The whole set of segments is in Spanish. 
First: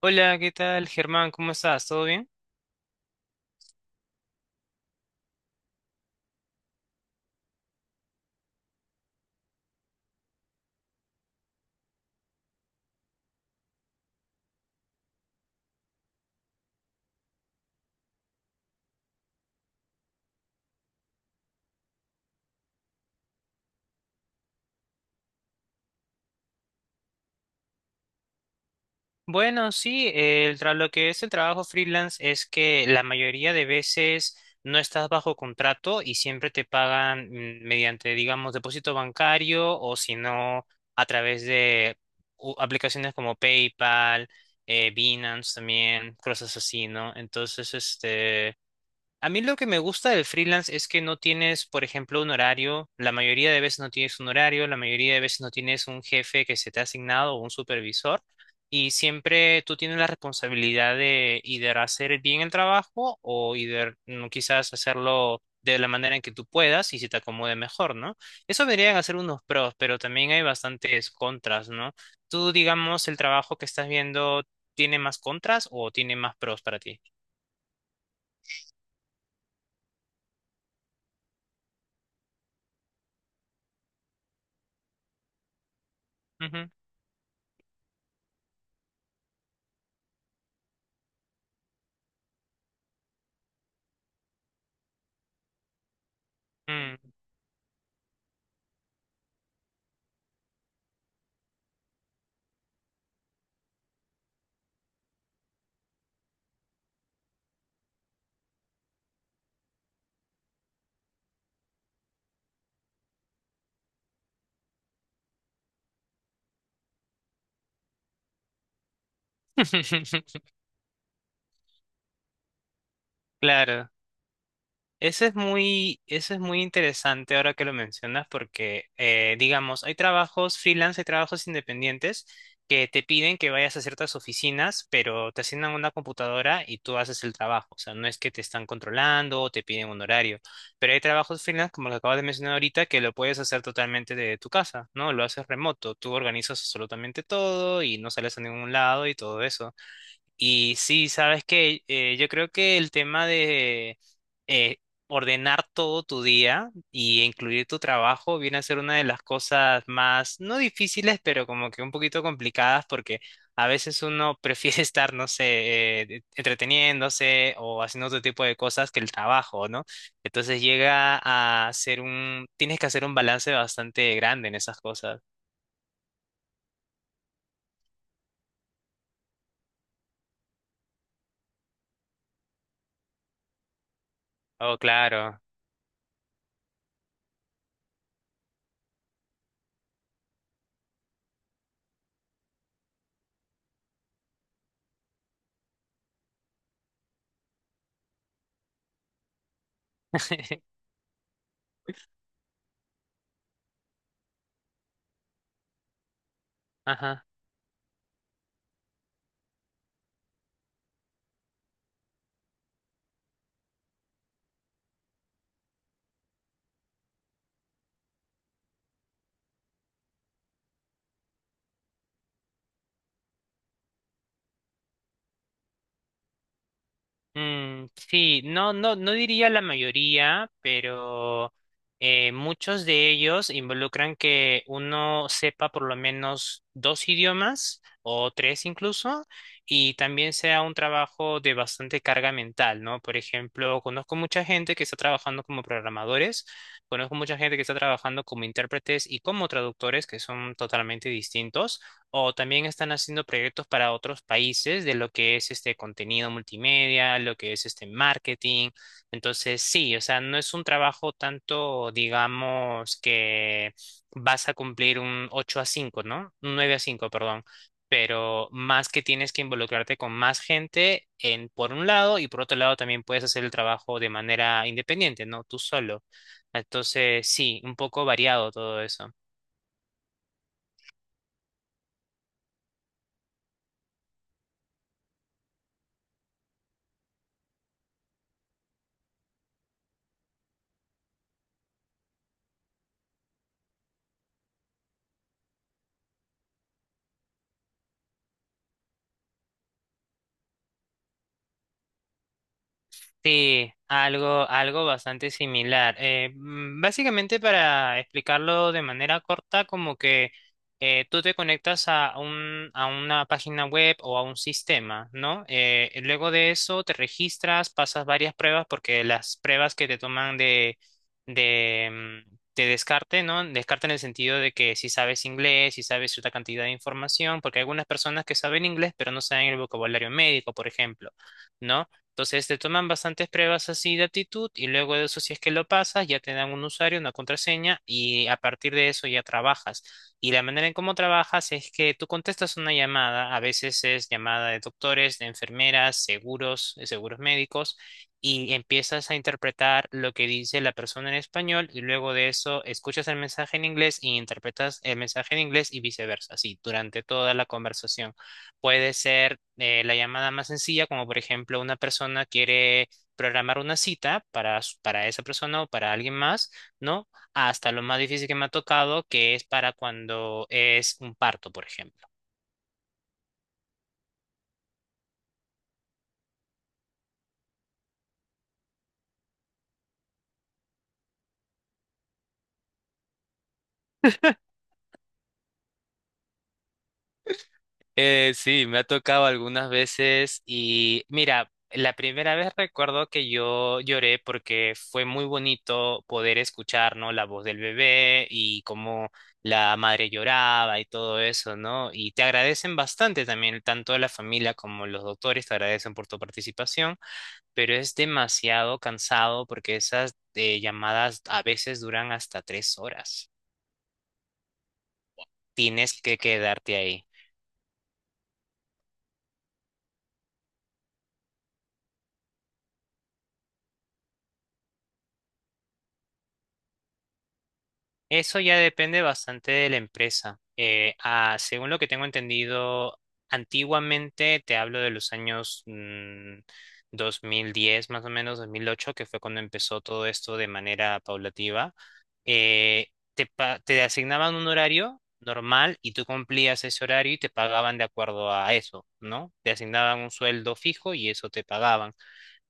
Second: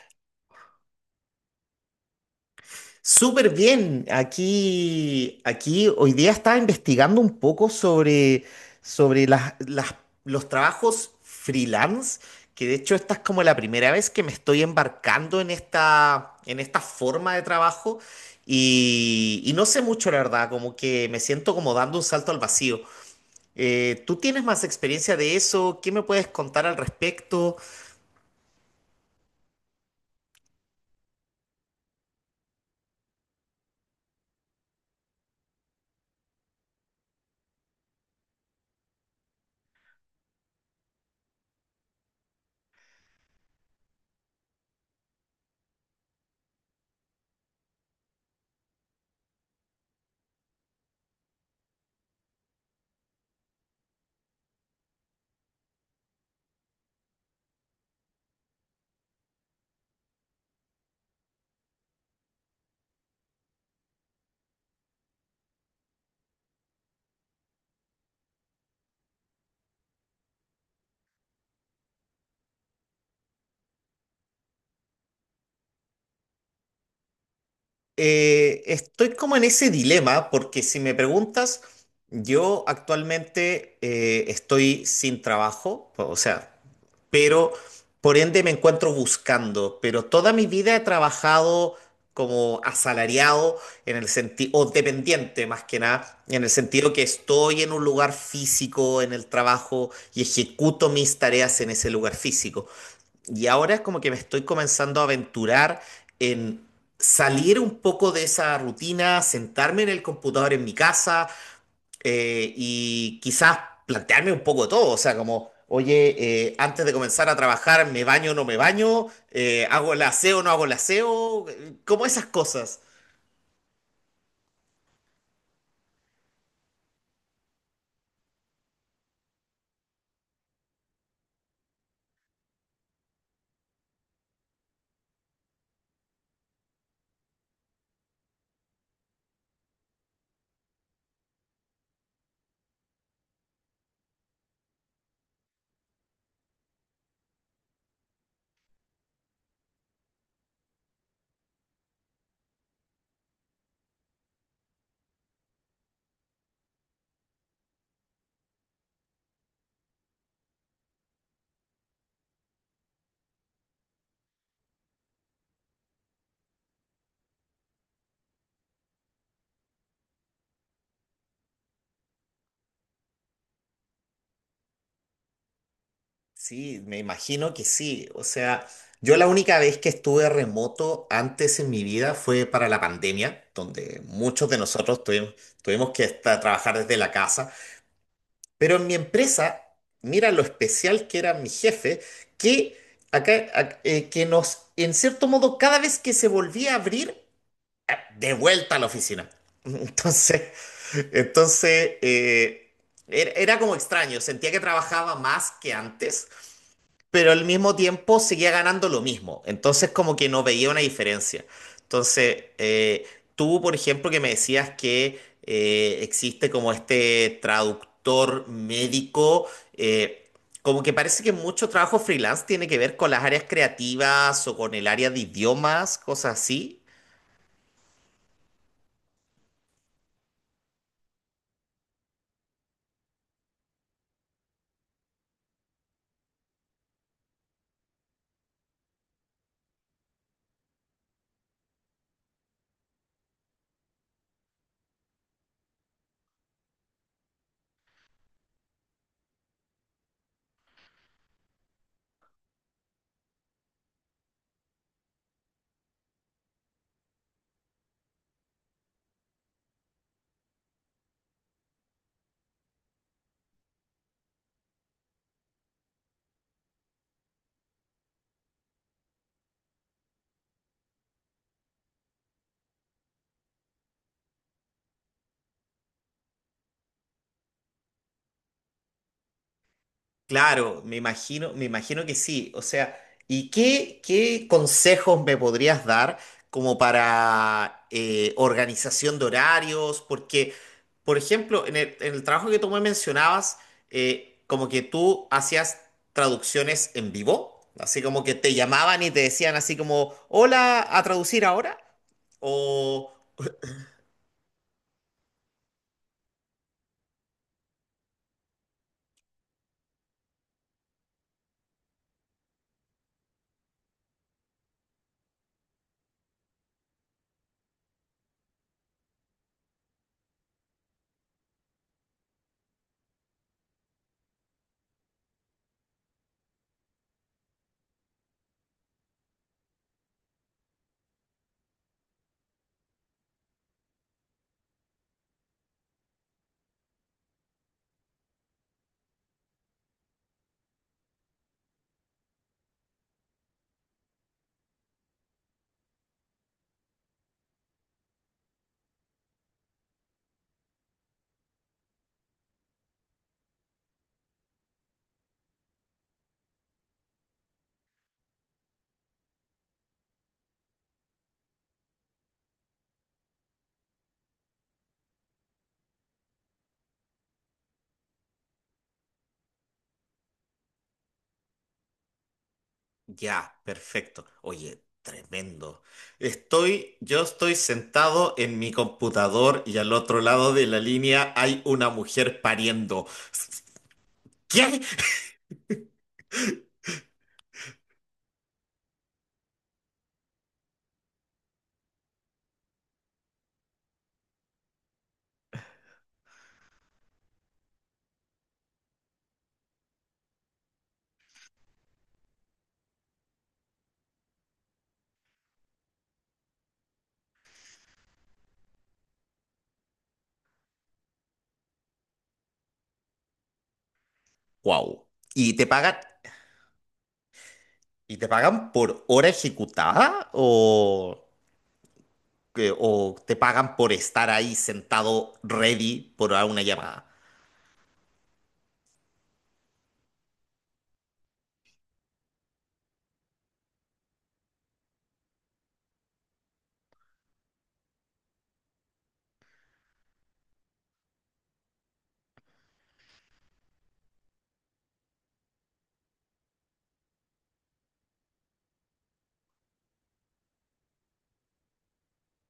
Hola, ¿qué tal, Germán? ¿Cómo estás? ¿Todo bien? Súper bien. Aquí hoy día estaba investigando un poco sobre los trabajos freelance, que de hecho esta es como la primera vez que me estoy embarcando en esta forma de trabajo y, no sé mucho, la verdad, como que me siento como dando un salto al vacío. ¿Tú tienes más experiencia de eso? ¿Qué me puedes contar al respecto? Bueno, sí, lo que es el trabajo freelance es que la mayoría de veces no estás bajo contrato y siempre te pagan mediante, digamos, depósito bancario o si no, a través de aplicaciones como PayPal, Binance también, cosas así, ¿no? Entonces, a mí lo que me gusta del freelance es que no tienes, por ejemplo, un horario. La mayoría de veces no tienes un horario, la mayoría de veces no tienes un jefe que se te ha asignado o un supervisor. Y siempre tú tienes la responsabilidad de either hacer bien el trabajo o either, quizás hacerlo de la manera en que tú puedas y se te acomode mejor, ¿no? Eso vendrían a ser unos pros, pero también hay bastantes contras, ¿no? Tú, digamos, el trabajo que estás viendo tiene más contras o tiene más pros para ti. Estoy como en ese dilema porque si me preguntas, yo actualmente estoy sin trabajo, o sea, Ujú, pero por ende me encuentro buscando, pero toda mi vida he trabajado como asalariado en el sentido, o dependiente más que nada, en el sentido que estoy en un lugar físico en el trabajo y ejecuto mis tareas en ese lugar físico. Y ahora es como que me estoy comenzando a aventurar en salir un poco de esa rutina, sentarme en el computador en mi casa y quizás plantearme un poco todo. O sea, como, oye, antes de comenzar a trabajar, ¿me baño o no me baño? ¿Hago el aseo mm. o no hago el aseo? Como esas cosas. Claro, eso es muy interesante ahora que lo mencionas porque, digamos, hay trabajos freelance, hay trabajos independientes que te piden que vayas a ciertas oficinas, pero te asignan una computadora y tú haces el trabajo. O sea, no es que te están controlando o te piden un horario, pero hay trabajos freelance, como lo acabas de mencionar ahorita, que lo puedes hacer totalmente de tu casa, ¿no? Lo haces remoto, tú organizas absolutamente todo y no sales a ningún lado y todo eso. Y sí, sabes que yo creo que el tema de eh, ordenar todo tu día y incluir tu trabajo viene a ser una de las cosas más, no difíciles, pero como que un poquito complicadas porque a veces uno prefiere estar, no sé, entreteniéndose o haciendo otro tipo de cosas que el trabajo, ¿no? Entonces llega a ser tienes que hacer un balance bastante grande en esas cosas. Sí, me imagino que sí. O sea, yo la única vez que estuve remoto antes en mi vida fue para la pandemia, donde muchos de Oh, nosotros claro. tuvimos que estar, trabajar desde la casa. Pero en mi empresa, mira lo especial que era mi jefe, que que nos, en cierto modo, cada vez que se volvía a abrir, de vuelta a la oficina. Entonces, entonces, era como extraño, sentía que trabajaba más que antes Ajá. pero al mismo tiempo seguía ganando lo mismo. Entonces como que no veía una diferencia. Entonces, tú, por ejemplo, que me decías que existe como este traductor médico, eh, como que parece que mucho trabajo freelance tiene que ver con las áreas creativas o con el área de idiomas, cosas así. Mm, sí, no, no, no diría la mayoría, pero muchos de ellos involucran que uno sepa por lo menos dos idiomas o tres incluso, y también sea un trabajo de bastante carga mental, ¿no? Por ejemplo, conozco mucha gente que está trabajando como programadores, conozco mucha gente que está trabajando como intérpretes y como traductores, que son totalmente distintos o también están haciendo proyectos para otros países de lo que es este contenido multimedia, lo que es este marketing. Entonces, sí, o sea, no es un trabajo tanto, digamos, que vas a cumplir un 8 a 5, ¿no? Un 9 a cinco, perdón. Pero más que tienes que involucrarte con más gente en, por un lado y por otro lado también puedes hacer el trabajo de manera independiente, ¿no? Tú solo. Entonces, sí, un poco variado todo eso. Claro, me imagino que sí. O sea, ¿y qué consejos me podrías dar como para organización de horarios? Porque, por ejemplo, en el trabajo que tú me mencionabas, como que tú hacías traducciones en vivo, así como que te llamaban y te decían así como, hola, a traducir ahora. O, Sí, algo, algo bastante similar. Básicamente, para explicarlo de manera corta, como que tú te conectas a un, a una página web o a un sistema, ¿no? Y luego de eso te registras, pasas varias pruebas, porque las pruebas que te toman de, de descarte, ¿no? Descarte en el sentido de que si sabes inglés, si sabes cierta cantidad de información, porque hay algunas personas que saben inglés, pero no saben el vocabulario médico, por ejemplo, ¿no? Entonces te toman bastantes pruebas así de actitud y luego de eso si es que lo pasas ya te dan un usuario, una contraseña y a partir de eso ya trabajas. Y la manera en cómo trabajas es que tú contestas una llamada, a veces es llamada de doctores, de enfermeras, seguros, seguros médicos y empiezas a interpretar lo que dice la persona en español y luego de eso escuchas el mensaje en inglés y interpretas el mensaje en inglés y viceversa, así durante toda la conversación. Puede ser la llamada más sencilla, como por ejemplo una persona quiere programar una cita para esa persona o para alguien más, ¿no? Hasta lo más difícil que me ha tocado, que es para cuando es un parto, por ejemplo. ya, perfecto. Oye, tremendo. Yo estoy sentado en mi computador y al otro lado de la línea hay una mujer pariendo. ¿Qué? Sí, me ha tocado algunas veces y mira, la primera vez recuerdo que yo lloré porque fue muy bonito poder escuchar, ¿no? La voz del bebé y cómo la madre lloraba y todo eso, ¿no? Y te agradecen bastante también, tanto la familia como los doctores te agradecen por tu participación, pero es demasiado cansado porque esas llamadas a veces duran hasta 3 horas. Wow. ¿Y Tienes que quedarte ahí. y te pagan por hora ejecutada o, o te pagan por estar ahí sentado ready por una llamada? Eso ya depende bastante de la empresa. Según lo que tengo entendido, antiguamente, te hablo de los años 2010, más o menos 2008, que fue cuando empezó todo esto de manera paulativa, eh, te asignaban un horario normal y tú cumplías ese horario y te pagaban de acuerdo a eso, ¿no? Te asignaban un sueldo fijo y eso te pagaban,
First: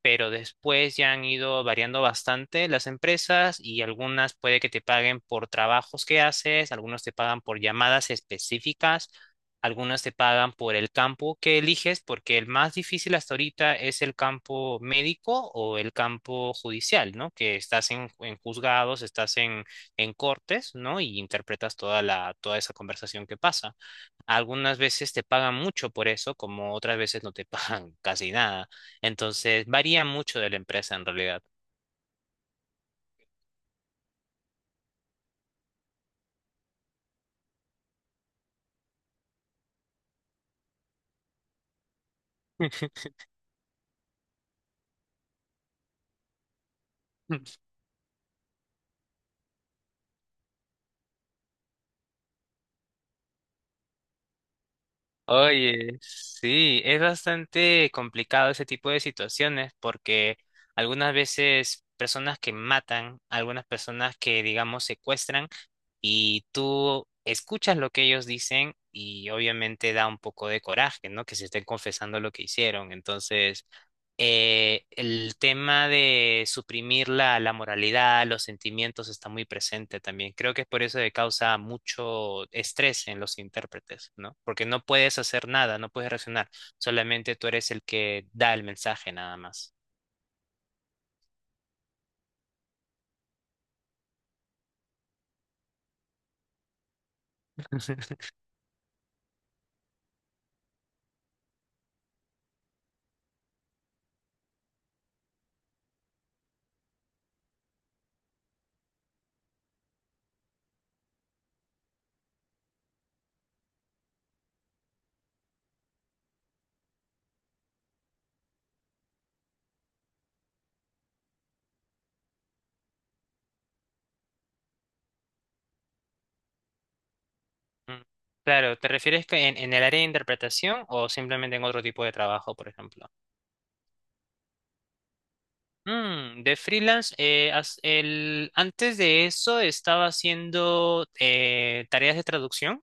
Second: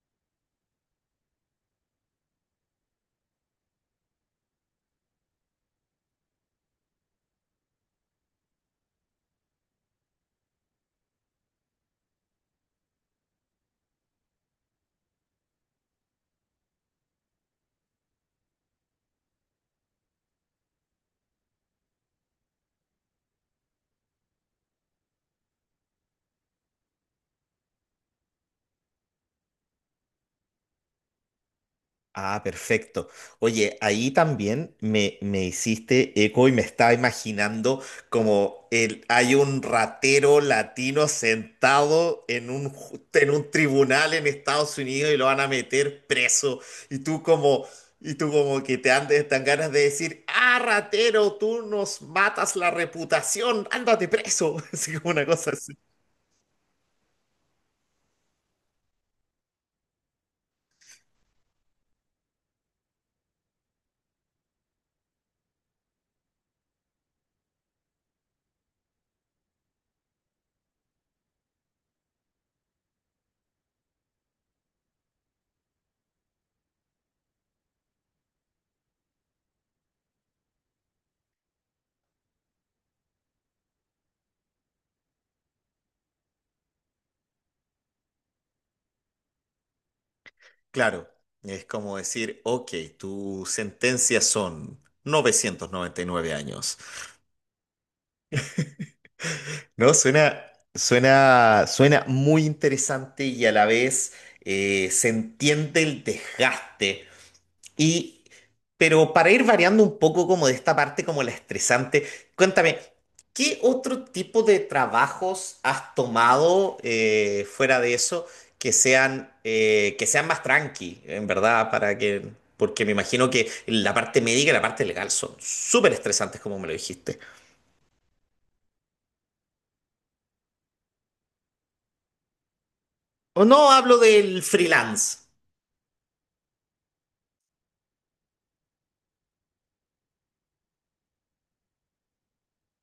pero después ya han ido variando bastante las empresas y algunas puede que te paguen por trabajos que haces, algunos te pagan por llamadas específicas, algunas te pagan por el campo que eliges, porque el más difícil hasta ahorita es el campo médico o el campo judicial, ¿no? Que estás en, juzgados, estás en, cortes, ¿no? Y interpretas toda la, toda esa conversación que pasa. Algunas veces te pagan mucho por eso, como otras veces no te pagan casi nada. Entonces, varía mucho de la empresa en realidad. Ah, perfecto. Oye, ahí también me hiciste eco y me estaba imaginando como el, hay un ratero latino sentado en un, en un tribunal en Estados Unidos y lo van a meter preso. Y tú como, y tú como que te andes tan ganas de decir, ah, ratero, tú nos matas la reputación, ándate preso. Así como una cosa así. Oye, sí, es bastante complicado ese tipo de situaciones porque algunas veces personas que matan, algunas personas que, digamos, secuestran, y tú escuchas lo que ellos dicen y obviamente da un poco de coraje, ¿no? Que se estén confesando lo que hicieron. Entonces, el tema de suprimir la moralidad, los sentimientos está muy presente también. Creo que es por eso que causa mucho estrés en los intérpretes, ¿no? Porque no puedes hacer nada, no puedes reaccionar, solamente tú eres el que da el mensaje nada más. Claro, es como decir, ok, tu sentencia son 999 años. No, suena muy interesante y a la vez se entiende el desgaste. Y, pero para ir variando un poco como de esta parte como la estresante, cuéntame, ¿qué otro tipo de trabajos has tomado fuera de eso que sean más tranqui, en verdad, para que, porque me imagino que la parte médica y la parte legal son súper estresantes, como me lo dijiste. Mm. Claro, ¿te refieres que en, el área de interpretación o simplemente en otro tipo de trabajo, por ejemplo? O no hablo del freelance. De freelance, antes de eso estaba haciendo tareas de traducción.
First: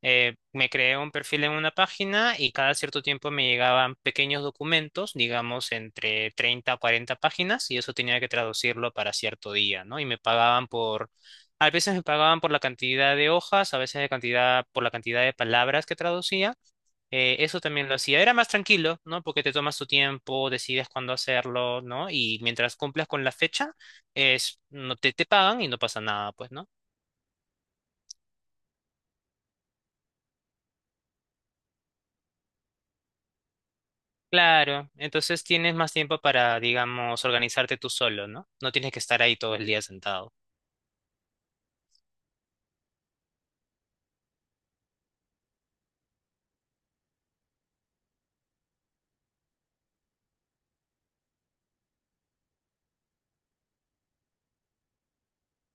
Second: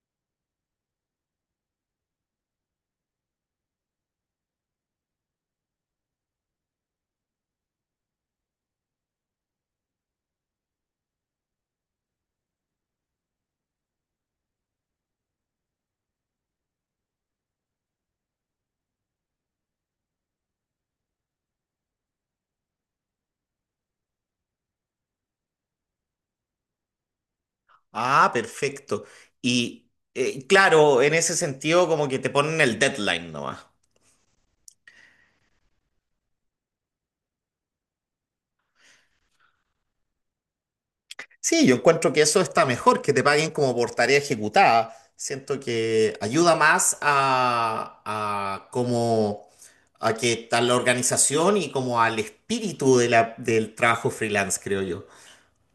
Me creé un perfil en una página y cada cierto tiempo me llegaban pequeños documentos, digamos entre 30 a 40 páginas, y eso tenía que traducirlo para cierto día, ¿no? Y me pagaban a veces me pagaban por la cantidad de hojas, a veces de cantidad, por la cantidad de palabras que traducía. Eso también lo hacía. Era más tranquilo, ¿no? Porque te tomas tu tiempo, decides cuándo hacerlo, ¿no? Y mientras cumplas con la fecha, no te pagan y no pasa nada, pues, ¿no? Ah, perfecto. Y claro, en ese sentido como que te ponen el deadline nomás. Claro, entonces tienes más tiempo para, digamos, organizarte tú solo, ¿no? No tienes que estar ahí todo el día sentado. Sí, yo encuentro que eso está mejor, que te paguen como por tarea ejecutada. Siento que ayuda más a como a que a la organización y como al espíritu de del trabajo freelance, creo yo.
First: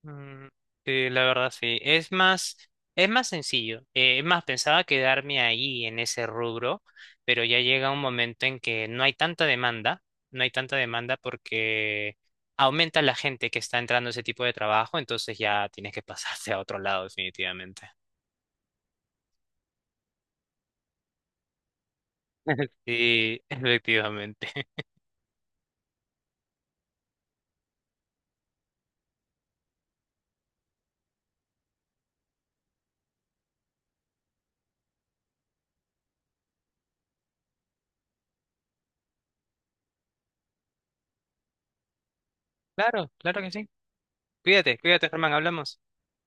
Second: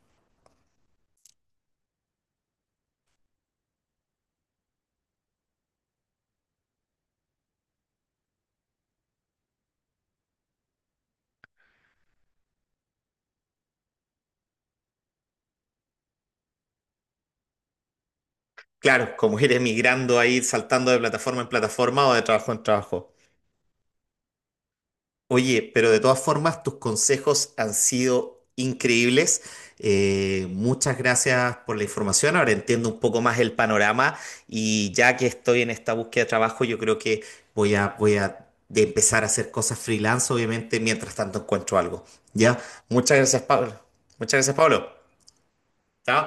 Mm, sí, la verdad sí. Es más sencillo. Es más, pensaba quedarme ahí en ese rubro, pero ya llega un momento en que no hay tanta demanda, no hay tanta demanda porque aumenta la gente que está entrando a ese tipo de trabajo, entonces ya tienes que pasarte a otro lado definitivamente. Claro, como ir emigrando ahí, saltando de plataforma en plataforma o de trabajo en trabajo. Sí, efectivamente. Oye, pero de todas formas, tus consejos han sido increíbles. Muchas gracias por la información. Ahora entiendo un poco más el panorama y ya que estoy en esta búsqueda de trabajo, yo creo que voy a de empezar a hacer cosas freelance, obviamente, mientras tanto encuentro algo. ¿Ya? Claro, Muchas gracias, claro que sí. Pablo. Muchas gracias, Cuídate, Pablo. cuídate, Germán, hablamos. Chao.